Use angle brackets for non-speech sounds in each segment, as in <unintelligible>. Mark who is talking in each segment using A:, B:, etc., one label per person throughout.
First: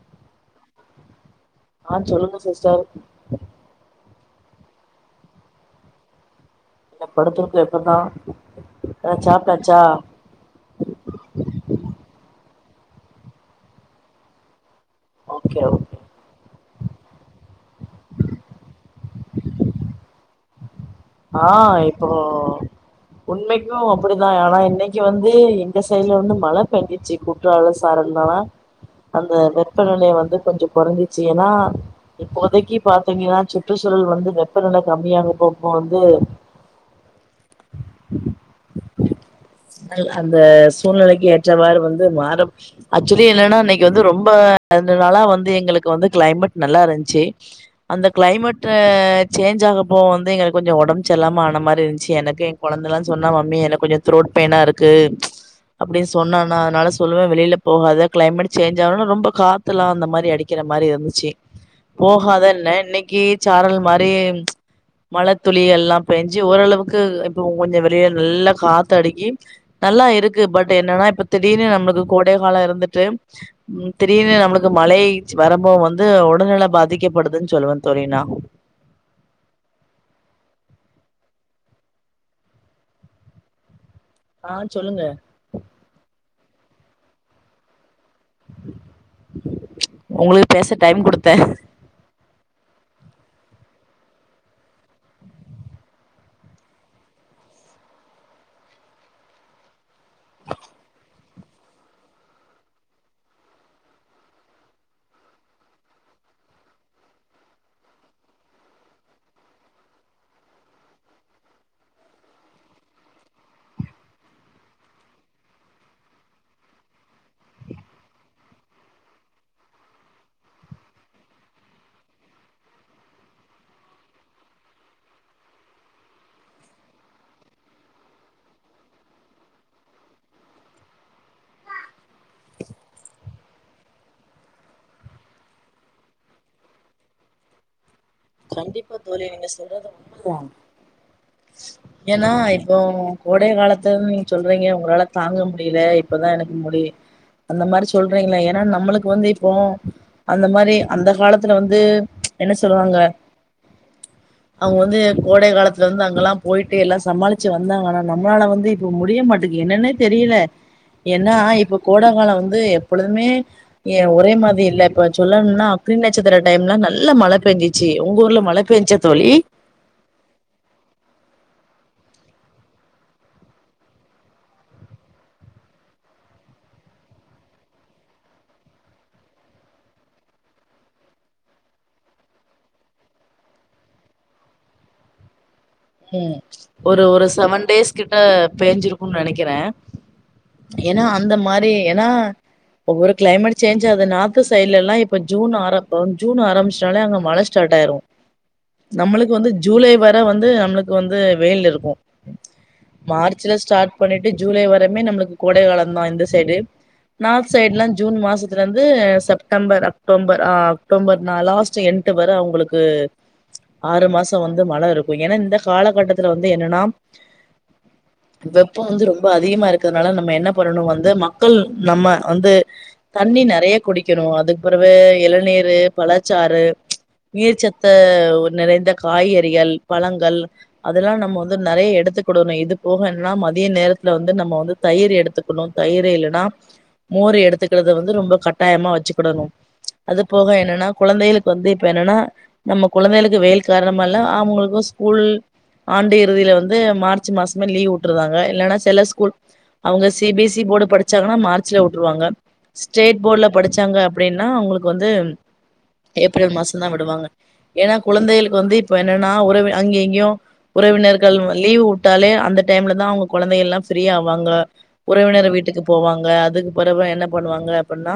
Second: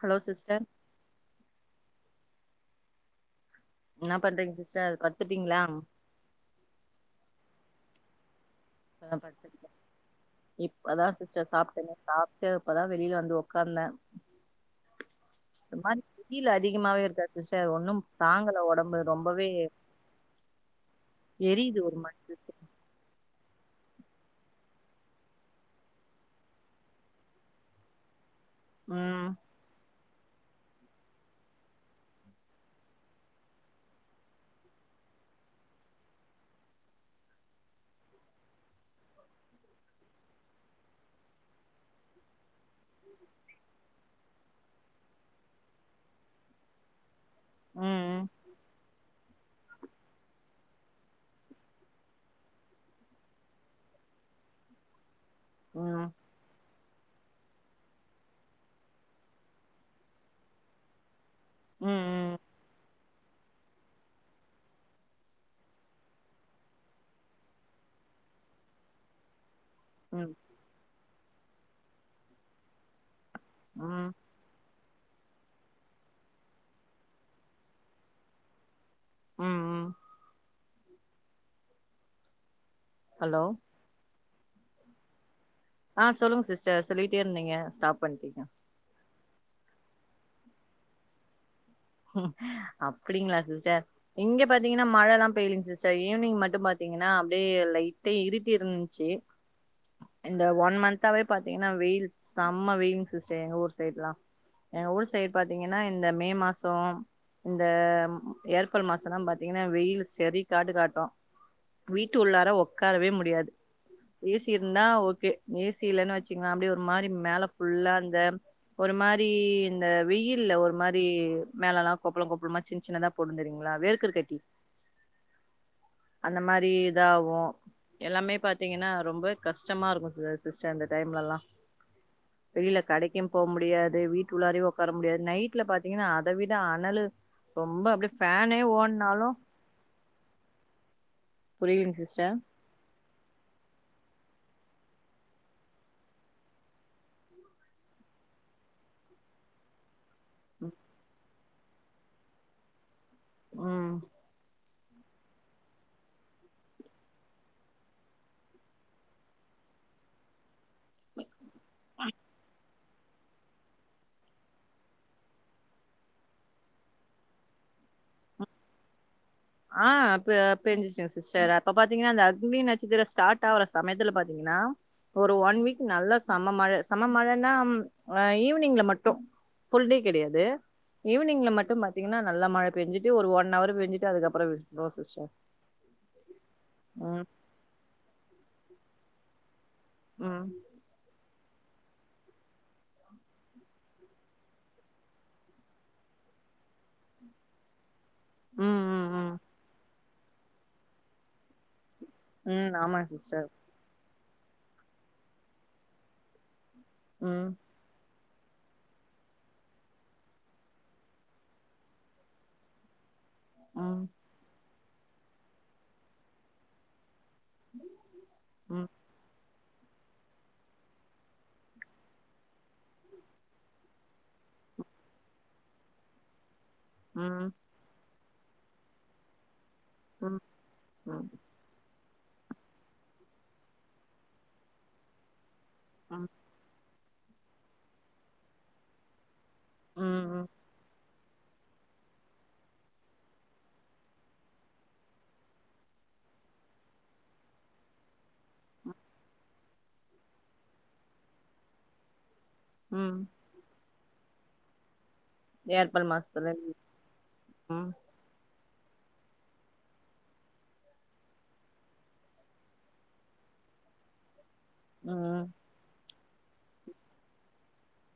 A: hello sister
B: ஆ சொல்லுங்க sister
A: என்னாப் பண்றீங்க சிஸ்டர் பத்துட்டீங்களா
B: படுத்து இருக்கு இப்பதா அ
A: இப்பதா படுத்துருக்கே
B: சாப்டாச்சா
A: இப்பதா சிஸ்டர் சாப்பிட்டேனே சாப்பிட்டு இப்பதா வெளியில வந்து உக்காந்தே
B: ஓகே ஓகே
A: இந்தமாரி வெயிலு அதிகமாவே இருக்கா சிஸ்டர் ஒன்னும் தாங்கல ஒடம்பு ரொம்பவே
B: ஆ
A: எரியுது ஒரு
B: இப்போ
A: மாரி சிஸ்டர்
B: உண்மைக்கு அப்டிதா ஆனா இன்னைக்கி வந்து எங்க சைடு்ல வந்து மழை பெஞ்ச்சிசு குற்றால சாரல் தானா
A: ம்
B: அந்த வெப்பநிலைய வந்து கொஞ்சோ கொறஞ்சுச்சு ஏனா இப்போதைக்கு பாத்தீங்கன்னா சுற்றுச்சூழல் வந்து வெப்ப நில கம்மியாகப்போ இப்ப வந்து
A: <inaudible>
B: நல் அந்த சூழ்நிலைக்கு ஏற்றவாறு வந்து மாற ஆக்சுவலி என்னனா இன்னைக்கு வந்து ரொம்ப ரெண்டுநாளா வந்து எங்களுக்கு வந்து கிளைமேட் நல்லா இருந்ச்சு அந்த
A: ம்
B: கிளைமேட்ட சேஞ்ச் ஆகப்போ வந்து எங்களுக் கொஞ்சோ ஒடம்பு சரியில்லாம ஆன மாரி இருந்ச்சு எனக்கு எ கொழந்தல்லா சொன்னா மம்மி எனக்கு கொஞ்சோ த்ரோட் பெய்னா இருக்கு அப்டின்
A: ம்
B: சொன்னானா அதுனால சொல்லுவே வெளில போகாத கிளைமேட் சேஞ்ச் ஆனோனே ரொம்ப காத்தலா அந்த மாரி அடிக்கிற மாரி இருந்துச்சு
A: ம் ம்
B: போகாதன்னே இன்னைக்கி சாரல் மாரி மழ துளி எல்லா பேஞ்சு ஓரளவுக்கு இப்போ கொஞ்சோ வெளிய நல்லா காத்தடுக்கி நல்லா
A: ம்
B: இருக்கு பட் என்னனா இப்ப திடீர்னு நம்மளுக்கு கோடை காலோ இருந்துட்டு
A: ம்
B: திடீர்னு நம்ம ளுக் மழை வரம்போ வந்து ஒடல்நில பாதிக்கப்படுதுன் சொல்லுவே தோழி நா
A: அ அ ஹலோ
B: ஆ சொல்லுங்க
A: ஆ சொல்லுங்க சிஸ்டர் சொல்லிகிட்டே இருந்தீங்க ஸ்டாப் பண்ட்டீங்க
B: ஒங்களுக்கு பேச டைம் குடுத்தே
A: அப்டிங்களா சிஸ்டர் இங்க பாத்தீங்கன்னா மழல்லா பெய்லிங் சிஸ்டர் ஈவினிங் மட்டு பாத்தீங்கன்னா அப்டியே லைட்டே இருட்டி இருந்ச்சு இந்த ஒன் மன்த்தாவே பாத்தீங்கன்னா வெயில் செம்ம வெயிலுங் சிஸ்டர் எங்க ஊர் சைட்லா எங்க ஊர் சைட் பாத்தீங்கன்னா இந்த மே மா சோ இந்த ஏர்ப்ரல் மாசல்லா பாத்தீங்கன்னா வெயிலு செரி காட்டு காட்டு வீட்டு உள்ளார ஒக்காரவே முடியாது ஏ சி இருந்தா ஓகே ஏ சி இல்லன் வச்சுக்கங்க அப்டியே ஒரு மாரி மேல ஃபுல்லா அந்த ஒரு மாரி இந்த வெயில்ல ஒரு மாரி மேலல்லா கொப்பள கொப்பளமா சின்ன சின்னதா போடு தெரியுங்ளா வேர்கர் கட்டி அந்த மாரி இதாகு எல்லாமே பாத்தீங்கன்னா ரொம்பவே கஷ்டமா இருக்கு ச சிஸ்டர் இந்த டைம்லல்லா வெளில கடைக்கு போக முடியாது வீட்டு உள்ளாரையு உக்கார முடியாது நைட்ல பாத்தீங்கன்னா அ அத விட அனலு ரொம்ப அப்டியே ஃபேன்
B: கண்டிப்பா தோழி நீங்க சொல்றது உண்மதா
A: புரியுதுங்
B: ஏன்னா
A: சிஸ்டர்
B: இப்போ கோடை காலத்துன் நீங்க சொல்றீங்க ஒங்களால தாங்க முடில இப்பதா எனக்கு முடி அந்த மாரி சொல்றீங்களே ஏனா நம்மளுக்கு வந்து இப்போ அந்த மாரி அந்த காலத்துல வந்து என்ன சொல்லுவாங்க
A: ம்
B: அவுங்க வந்து கோடை காலத்துல வந்து அங்கல்லா போயிட்டு எல்லா சமாளுச்சு வந்தாங்க ஆனா நம்மளால வந்து இப்போ முடிய மாட்டிக்கு என்னன்னே தெரில ஏனா இப்ப கோட காலோ வந்து எப்பொழுதுமே ஏ ஒரே மாதி இல்ல இப்ப சொல்லணும்னா அக்னி நச்சத்ர டைம்னா நல்ல மழ பேஞ்சுச்சு தோழி ஒங்க ஊர்ல மழ பேஞ்சா தோழி
A: ஆ பே பேஞ்சுசுங் சிஸ்டர் அப்ப பாத்தீங்கனா அந்த அக்னி நச்சத்திர ஸ்டாட் ஆவர சமயத்துல பாத்தீங்கன்னா ஒரு ஒன் வீக் நல்லா சம மழ சம மழன்னாம் அ ஈவினிங்ல மட்டு புல் டே கெடயாது ஈவினிங்ல மட்டு பாத்தீங்கனா நல்லா மழ பெஞ்சிட்டு ஒரு ஒன் அவர் பெஞ்சுட்டு அதுக்கப் பெரவு நோ சிஸ்டர்
B: ம் ஒரு
A: ம்
B: ஒரு சவன் டேஸ் கிட்ட பேஞ்சிருக்குன் நெனைக்கிறே
A: அ
B: ஏனா அந்த மாரி ஏனா ஒவ்வொரு கிளைமேட் சேஞ்சாது நாத்து சைட்லலா இப்ப ஜூன் ஆரம்போ ஜூன் ஆரமிச்டாலே அங்க மழ ஸ்டாட் ஆய்ரு
A: ம் ம்
B: நம்ளுக்கு
A: ம்
B: வந்து ஜூலை வர வந்து நம்ளுக்கு வந்து வெயில் இருக்கு
A: ம் ஆமாங்க சிஸ்டர்
B: மார்ச்சுல ஸ்டாட் பண்ணிட்டு ஜூலை வரம்மே நம்ளுக்கு கோடைகாளந்தா இந்த சைடு
A: ம்
B: நார்த் சைடுல ஜூன் மாசத் துல இருந்து செப்டம்பர் அக்டோம்பர் ஆ அக்டோபர்னா லாஸ்ட்டு என்ட்டு வர அவுங்குளுக்கு
A: ம்
B: ஆறு மாசோ வந்து மழ இருக்கு ஏனா இந்த காலகட்டத்துல வந்து என்னனா வெப்போ
A: ம்
B: வந்து ரொம்ப அதிகமா இரு க்றனால நம்ம என்ன பண்ணணு வந்து மக்கள் நம்ம வந்து தண்ணி நெறைய குடிக்கணு அதுக்பெறவு இளநீரு பழச்சாறு
A: ம்
B: நீர்ச்சத்த நிறைந்த காய்கறிகள் பழங்கள்
A: ம்
B: இதலா
A: ம்
B: நம்மோ வந்து நெறைய எடுத்துக்குடணு இது போகன்னா மதிய நேரத்துல வந்து நம்மோ வந்து தயிர் எடுத்து குணு தயிரு
A: ம்
B: இல்லனா மோரு எடுத்துக்கிறத வந்து ரொம்ப கட்டாயமா வச்சுக்கிடணு அது
A: ம் ம்
B: போக என்னனா குழந்தைகளுக்கு வந்து இப்ப என்னனா நம்ம குழந்தைகளுக்கு வெயில் கார்ணமால அவுங்குளுக்கு ஸ்கூல் ஆண்டு இறுதில வந்து மார்ச் மாசமே லீவ் உட்ருறாங்க இல்லனா செல ஸ்கூல் அவுங்க C B S C board படிச்சாங்கனா மார்ச்ல உட்ருவாங்க
A: ம்
B: ஸ்டேட் போட்ல படிச்சாங்க அப்டினா அவுங்ளுக்கு வந்து ஏப்ரல் மாசந்தா விடுவாங்க
A: ம்
B: ஏனா குழந்தைகளுக்கு வந்து இப்போ என்னனா உறவு அங்கே இங்யு உறவினர்கள் லீவு உட்டாலே அந்த டைம்லதா அவ்ங்க குழந்தைகள்லா ஃபிரீயாவாங்க
A: ம்
B: உறவினர் வீட்டுக்கு போவாங்க அதுக்கு பெறவு என்ன பண்ணுவாங்க அப்புனா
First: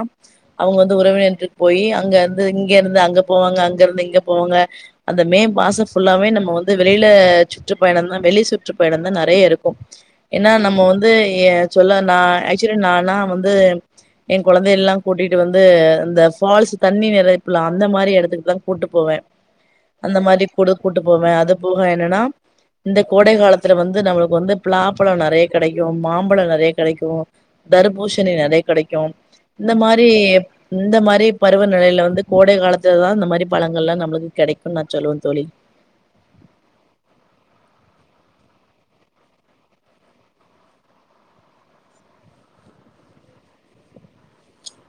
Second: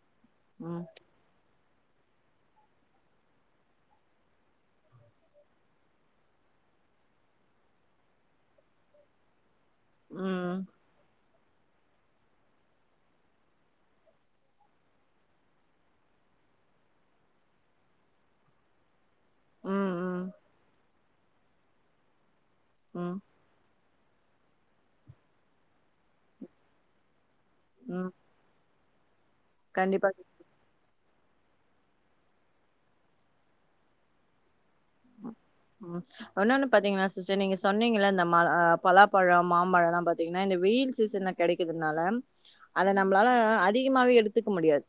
B: அவுங்க
A: ம்
B: வந்து உறவினன்ட்டு போயி அங்க இருந்து இங்க இருந்து அங்க போவாங்க அங்க இருந்து இங்க போவாங்க அந்த மே மாசோ ஃபுல்லாவே நம்ம வந்து வெள் வெளில சுற்றுப்பயணந்தா வெளி சுற்றுப்பயணந்தா நெறைய இருக்கு
A: ம்
B: எனா
A: ம்
B: நம்மோ வந் வந்து ஏ சொல்ல நா ஆக்சுலா நானா வந்து என் கொழந்தை எல்லா கூட்டிட்டு வந்து இந்த ஃபால்ஸு தண்ணி நெறைப்புலா அந்த மாரி எடத்துக்குதா கூட்டு போவே
A: ம்
B: அந்த
A: ம்
B: மாரி கூட கூட்டு போவ அது போக என்னனா இந்த
A: ம்
B: கோடை கால த்துல வந்து நம்ளுக்கு வந்து பிளாப்பழோ நெறைய கெடைக்கு மாம்பழோ நெறைய கெடைக்கு
A: ம்
B: தருபூஷணி நெறைய கெடைக்கு இந்த மாரி
A: கண்டிப்பா
B: இந்த மாரி பருவநிலைல வந்து கோடை காலத்துலதா இந்த மாரி பழங்கள்ல நம்ளுக்கு கெடைக்குன் நா சொல்லுவந் தோழி
A: ஆமா பழோன்னு பாத்தீங்னா சிஸ்டர் நீங்க சொன்னீங்கிள இந்த ம ஆ பலாப்பழோ மாம்பழோலா பாத்தீங்னா இந்த வெயில் சீசன்ன கெடைக்கிதுனால அத நம்ளால அதிகமாவே எடுத்துக்க முடியாது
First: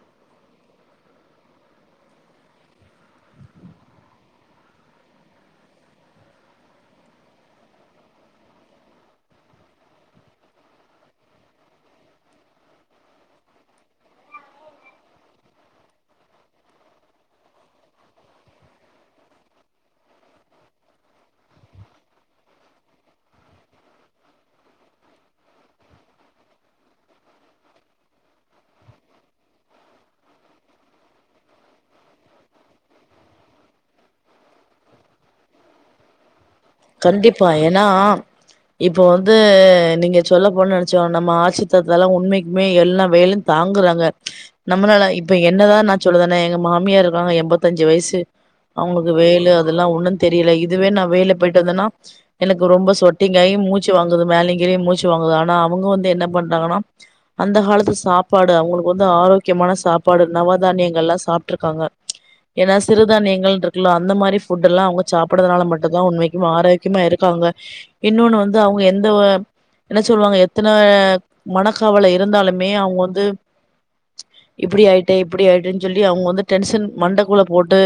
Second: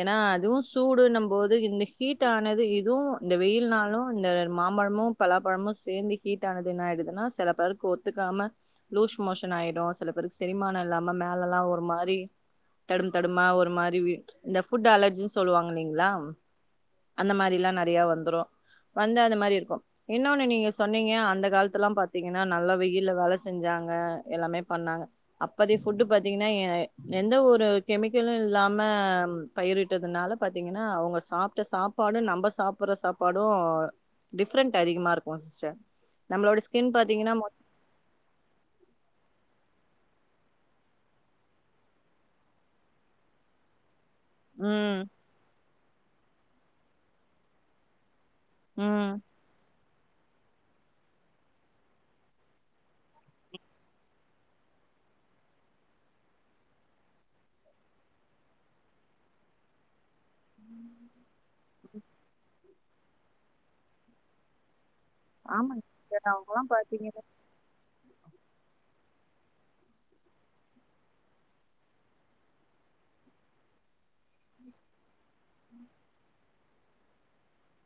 A: ஏனா அதுவு சூடுன்னம்போது இந்த ஹீட் ஆனது இதுவு இந்த வெயில்னாலு இந்த மாம்பழமு பலாப்பழமு சேந்து ஹீட்டானது இன்னாய்டுதுன்னா செல பேருக்கு ஒத்துக்காம லூஸ் மோஷன் ஆய்டு சில பேருக்கு செரிமான இல்லாம மேலலா ஒரு மாரி தடும் தடுமா ஒரு மாரி வி இந்த ஃபுட் அலர்ஜி சொல்லுவாங்க இல்லைங்ளா அந்த மாரிலா நெறையா வந்துரு வந்து அந்த மாரி இருக்கு இன்னொன்னு நீங்க சொன்னீங்க அந்த காலத்ல்லா பாத்தீங்கன்னா நல்லா வெயில்ல நல்ல வேல செஞ்சாங்க எல்லாமே பண்ணாங்க அப்பதி ஃபுட்டு பாத்தீங்கன்னா எ எந்த ஒரு கெமிக்கலு இல்லாம பயிரிட்டதுனால பாத்தீங்கன்னா அவுங்க சாப்பிட்ட சாப்பாடு நம்ம சாப்ற சாப்பாடு டிஃப்ரெண்ட் அதிகமா இருக்கு சிஸ்டர் நம்ளோட ஸ்கின் பாத்தீங்கன்னா மொ
B: கண்டிப்பா ஏன்னா இப்போ வந்து நீங்க சொல்லபோன நெனைச்சி நம்ம ஆட்சித்தத்தல்லா உண்மைக்குமே எல்லா வேலு தாங்குறாங்க
A: ம்
B: நம்மளால இப்ப என்னதா நா சொல்லுதேனே எங்க மாமியாரு இருக்காங்க எணம்பதஞ்சு வயஷ்சு
A: ம்
B: அவங்களுக்கு வேலு அதெல்லா ஒண்ணு தெரியல இதுவே நா வேல போயிட்டு வந்தன்னா எனக்கு ரொம்ப சொட்டிங்காயி மூச்சு வாங்குது மேலங்கிழயு மூச்சு வாங்குது ஆனா அவுங்க வந்து என்ன பண்றாங்கன்னா அந்த காலத்து சாப்பாடு அவங்களுக்கு வந்து ஆரோக் க்கியமான சாப்பாடு நவ தானியங்கல்லா சாப்ட்டுக்காங்க ஏனா சிறுதானியங்கள் இருக்ல அந்த மாரி ஃபுட் எல்லா அவுங்க சாப்பிடறதுனால
A: ஆமாங்க
B: மட்டுதா
A: சிஸ்டர்
B: உண்மைக்கு
A: அவங்கல்லா
B: ஆரோக்கியமா
A: பாத்தீங்கன்னா
B: இருக்காங்க மாங்க இன்னொன்னு வந்து அவுங்க எந்த என்ன சொல்லுவாங்க எத்தன மனக்கவலை இருந்தாலுமே அவுங்க வந்து ச் இப்பிடி ஆயிட்டே இப்பிடி ஆயிட்டேன்னு சொல்லி அவுங்க வந்து டென்சன் மண்டைக்குல போட்டு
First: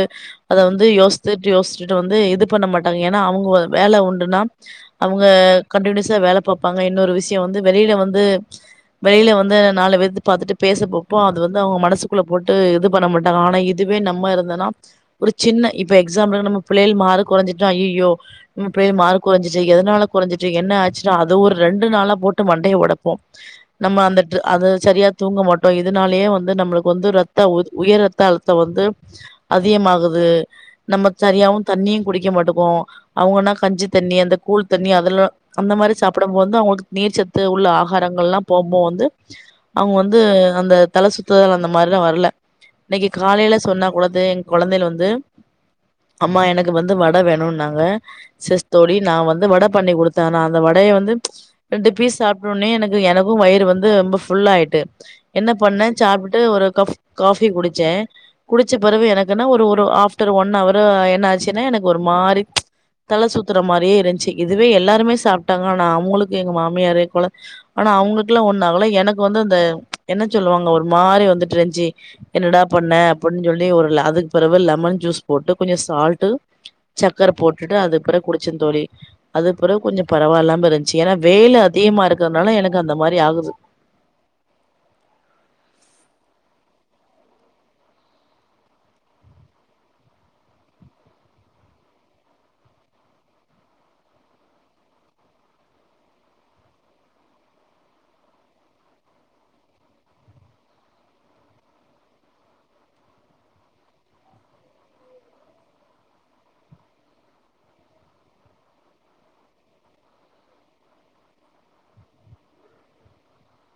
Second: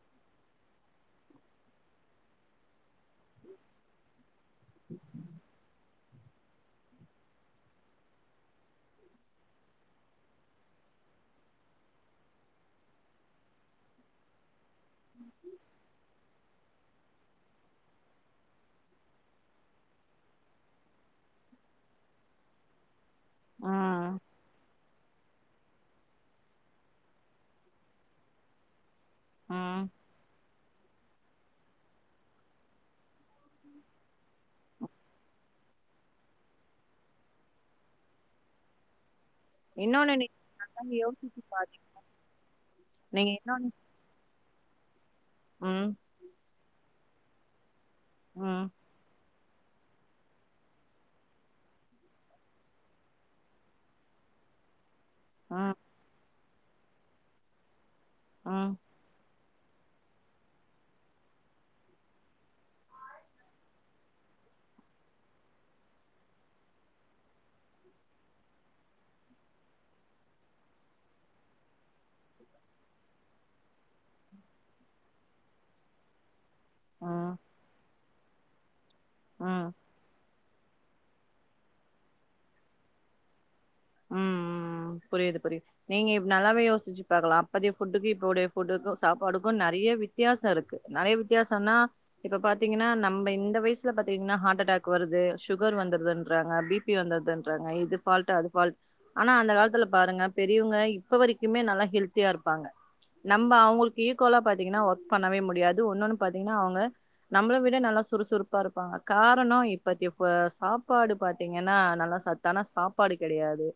B: அத வந்து யோசித்துட்டு யோசிட்டு வந்து இது பண்ண மாட்டாங்க ஏ ன்னா அவுங்க வேல உண்டுன்னா அவுங்க கண்டினியூஸா வேல பாப்பாங்க இன்னொரு விஷயோ வந்து வெளியில வந்து ச் வெளியில வந்து நாலு பேத்து பாத்துட்டு பேச பாப்போ அது வந்து அவுங்க மனசுக்குள்ள போட்டு இது பண்ண மாட்டாங்க ஆனா இ துவே நம்ம இருந்தன்னா ஒரு சின்ன இப்ப எக்ஸாம்பிள் நம்ம பிள்ளை மாறுக் கொறஞ்சிட்டா ஐ ஐயோ உம் பேய் மாறுக் கொறஞ்சிசி எதுனால கொறஞ்சிசி என்ன ஆச்சினு அது ஒரு ரெண்டு நாளா போட்டு மண்டைய ஓடப்போ நம்ம
A: ம்
B: அந்தட் அது சரியா தூங்க மாட்டோ இதனாலேயே வந்து நம்மளுக்கு வந்து ரத்த உ உயர் ரத்த அழுத்த வந்து
A: ம்
B: அதிகமாகுது நம்ம சரியாவு தண்ணியு குடிக்க மாட்டக்கோ அவுங்கன்னா கஞ்சி தண்ணி அந்த கூழ் தண்ணி அதெல்லா அந்த மாரி சாப்டு போது வந்து அவங்களுக்கு நீர்ச்சத்து உள்ள ஆகாரங்கள் எல்லா போம்போது வந்து அவுங்க
A: இன்னொன்னு
B: வந்து அந்த
A: நீங்க
B: தல
A: யோசிச்சு
B: சுத்துதல் அந்த
A: பாருங்க
B: மாரிலா வரல இன்னைக்கு
A: நீங்க
B: காலையில
A: இன்னொன்னு
B: சொன்னா அப் வுலது எங் கொழந்தில வந்து
A: ம்
B: அம்மா எனக்கு வந்து வட வேணுன்னாங்க
A: ம்
B: செஸ் தோழி நா வந்து வட பண்ணி கொடுத்தே நா அந்த வடைய வந்து ரெண்டு பீஸ் சாப்ட்டோனே எனக்கு எனக்கு வயிறு வந்து ரொம்ப ஃபுல் ஆயிட்டு என்ன
A: ம்
B: பண்ணே சாப்ட்டு ஒரு கஃப் காபி குடிச்சே
A: ம்
B: குடிச்ச பிறவு எனக் தானா ஒரு ஒரு ஆப்டர் ஒன் அவர் என்ன ஆச்சுன்னே எனக்கு ஒரு மாறி தலைசூத்தற மாரியே இருந்துச்சி இதுவே எல்லாருமே சாப்ட்டாங்க ஆனா அவுங்களுக்கு எங்க மாமியாரே குழந் ஆனா அவுங்களுக்குல்லா ஒன்னு ஆகல எனக்கு வந்து அந்த என்ன சொல்லுவாங்க ஒரு மாறி வந்துட்டு இருஞ்சி என்னடா பண்ணே அப்ன்னு சொல்லி ஒரு அதுக்கு பிறவு லெமன் ஜூஸ் போட்டு கொஞ்சோ சால்ட்
A: ம்
B: சக்கர போட்டுட்டு அதுப்பிறகு குடிச்சந் தோழி
A: ம்
B: அதுபிறகு கொஞ்சோ பரவாயில்லாமஞ் ச்சி ஏன்னா வேயிலு அதிமா ருக்கறனால எனக்கு அந்த மாரி ஆகுது
A: உம் ம் ம் புரிது புரிது நீங்க ப் நல்லாவே யோசிச்சு பாக்கலா அப்பத்திய புஃட்டுக்கு இப்போடைய புஃட்டுக்கு சாப்பாடுக்கு நெறைய வித் த்தியாசோ இருக்கு நெறைய வித்யாசோனா இப்ப பாத்தீங்கன்னா நம்ம இந்த வயசுல பாத்தீங்கன்னா ஹார்ட்டடாக் வருது சுகர் வந்துருதுன்றாங்க பி பி வந்துன்றாங்க இது ஃபால்ட் அது ஃபால்ட் ஆனா அந்த காலத்துல பாருங்க பெரிவங்க இப்ப வரக்குமே நல்லா ஹெல்த்தியா இருப்பாங்க நம்ம அவங்களுக்கு ஈக்கோலா பாத்தீங்கன்னா ஒர்க் பண்ணவே முடியாது ஒன்னுன்னு பாத்தீங்கன்னா அவுங்க நம்ள விட நல்லா சுறுசுறுப்பா இருப்பாங்க காரணோ இப்பத்தி இப்ப சாப்பாடு பாத்திங்கன்னா நல்லா சா தானா சாப்பாடு கெடையாது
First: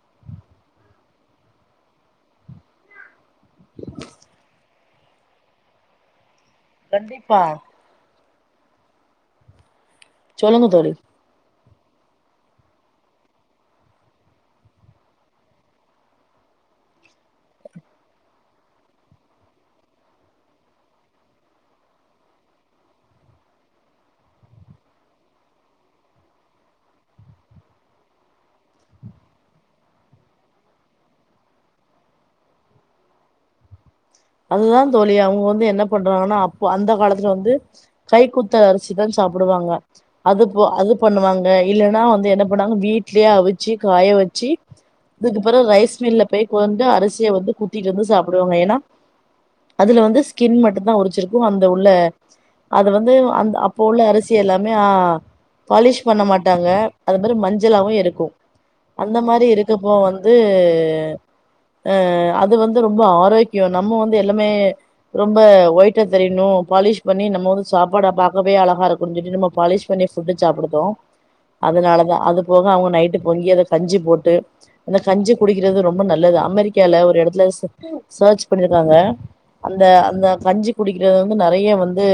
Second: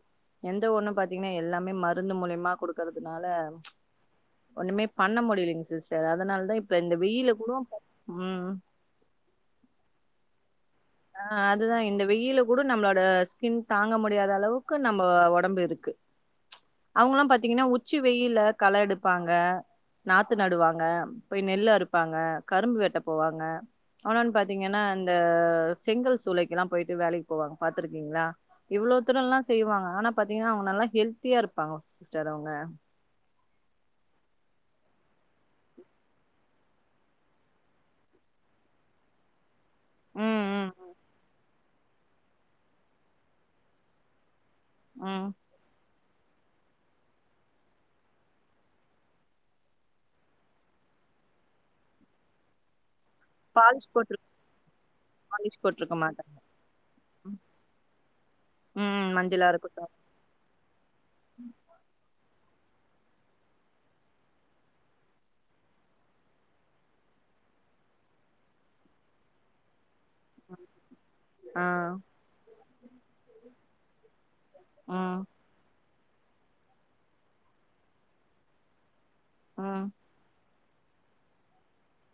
A: எந்த ஒன்னு பாத்திங்கன்னா எல்லாமே மருந்து மூலிமா குடுக்கறதுனால ஒன்னுமே பண்ண முடியலீங் சிஸ்டர் அதனால தா இப்ப இந்த வெயிலு
B: கண்டிப்பா
A: கூட ம்
B: சொல்லுங்க தோழி
A: ஆ அதுதா இந்த வெயில கூட நம்ளோட ஸ்கின் தாங்க முடியாத அளவுக்கு நம்ம ஒடம்பு இருக்கு ச் அவுங்கலா பாத்திங்கன்னா உச்சி வெயில்ல கள எடுப்பாங்க நாத்து நடுவாங்க போய் நெல் அறுப்பாங்க கரும்பு வெட்ட போவாங்க அவனன் பாத்திங்கன்னா இந்த செங்கல் சூலைக்கெல்லா போயிட்டு வேலைக்கு போவாங்க பாத்துருக்கீங்ளா இவ்ளோ தூரல்லா செய்வாங்க ஆனா பாத்திங்னா அவங்க நல்லா ஹெல்த்தியா இருப்பாங்க சிஸ்டர் அவுங்க
B: அதுதா தோழி அவுங்க வந்து என்ன பண்றாங்கன்னா அப்ப அந்த காலத்துல வந்து கை குத்தல் அரிசி தா சாப்டுவாங்க அது
A: ம்
B: போ
A: ம்
B: அது பண்ணுவாங்க இல்லன்னா வந்து என்ன பண்ணாங்க வீட்லே அவிச்சு காய வச்சு
A: ம்
B: இதுக்குப்றோ ரைஸ் மில்ல போய்ட்டு வந்து அரிசிய வந்து குத்திட்டு வந்து சாப்டுவாங்க ஏனா அதுல வந்து ஸ்கின் மட்டுந்தா உரிச்சிருக்கு அந்த உள்ள அது வந்து அந் அப்போ
A: பாலிஷ்
B: உள்ள
A: போட்ருக்க
B: அரிசி எல்லாமே ஆ பாலிஷ் பண்ண மாட்டாங்க அது மாரி மஞ்சளாவு இருக்கு
A: ம்
B: அந்த மாரி
A: மஞ்சளா இருக்கட்டு
B: இருக்கபோ வந் து ஆ அது வந்து ரொம்ப ஆரோக்யோ நம்ம வந்து எல்லாமே ரொம்ப ஒயிட்டா தெரிணு பாலிஷ் பண்ணி நம்ம ஊரு சாப்பாட பாக்கவே அழகா இருக்கு சொல்லிட்டு நம்ம பாலிஷ் <unintelligible> ஃபுட்டு சாப்டுதோ
A: ஆ
B: அதனாலதா அது போக அவங்க நைட்டு பொங்கி அத கஞ்சி போட்டு அந்த
A: ம்
B: கஞ்சி குடிக்கிறது ரொம்ப நல்லது அமெரிக்கால ஒரு எடத்துல ச சர்ச் பண்ணிருக்காங்க
A: ம்
B: அந்த அந்த கஞ்சி குடிக்கறது வந்து நெறைய வந்து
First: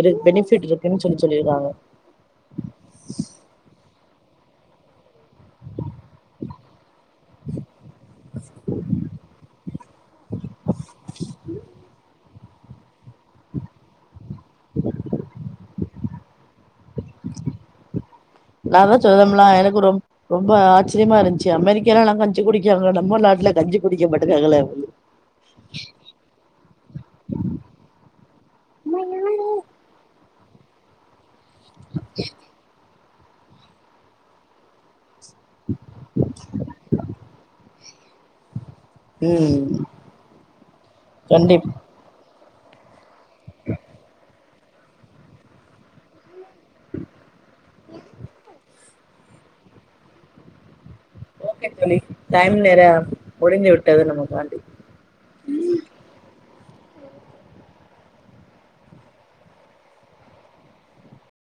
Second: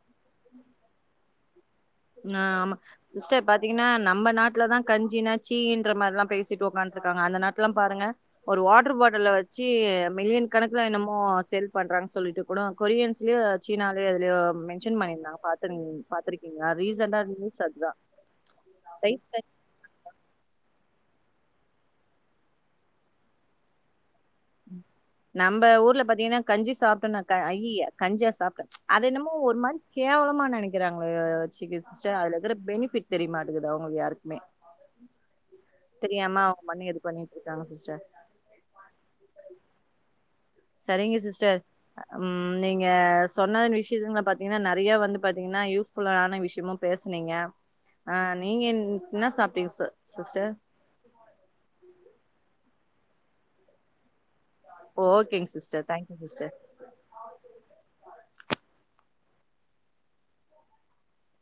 B: இரு பெனிஃபிட் இருக்குன் சொல்லி சொல்லிருக்காங்க
A: நா ஆமா சிஸ்டர் பாத்தீங்னா நம்ம நாட்லதா கஞ்சினா சீன்ற மாரில்லா பேசிட்டு உக்காந்துருக்காங்க அந்த நாட்லல்லா பாருங்க ஒரு வாட்டர் பாட்டில்ல வைச்சு மில்லியன் கணக்குல என்னமோ சேல் பண்றாங்கன் சொல்லிட்டு கூட கொரியன்ஸ்லியோ சீனாலயோ எதுலயோ மென்ஷன் பண்ணிருந்தாங்க பாத்திருந் பாத்துருக் லா ரீசன்டா நியூஸ் அதா
B: ரொம்ப ரொம் ரொம்ப ஆச்சரியமாருந்துச்சு அமெரிக்கால எல்லா கஞ்சி குடிக்காங்க நம்ம நாட்ல கஞ்சி குடிக்க மாட்டுக்காங்காள
A: நம்ப ஊர்ல பாத்திங்கனா கஞ்சி சாப்ட்டோனாக்க அய்யிய கஞ்சியா சாப்ட்ட அது என்னமோ ஒரு மாரி கேவலமா நெனைக்கறாங்க சி க சிஸ்டர் அதுல இருக்கற பெனிஃபிட் தெரிய மாட்டகுது அவுங்களுக்கு யாருக்குமே தெரியாம அவுங்க பண்ணி இது பண்ணிட்ருக்காங்க சிஸ்டர்
B: ம்
A: சரிங்க சிஸ்டர்
B: கண்டிப்
A: ம் நீங்க சொன்ன விஷ்யங்கள பாத் ஏனா நெறைய வந்து பாத்திங்னா யூஸ்ஃபுல்லான விஷ்யமு பேஸ்னிங்க ஆ நீங்கன் என்னா சாப்ட்டிங்க ச சிஸ்டர்
B: ஓகே தோழி டைம் வேற முடிந்து விட்டது நமக்காண்டி
A: ஓகேங் சிஸ்டர் தேங்க்யூ சிஸ்டர்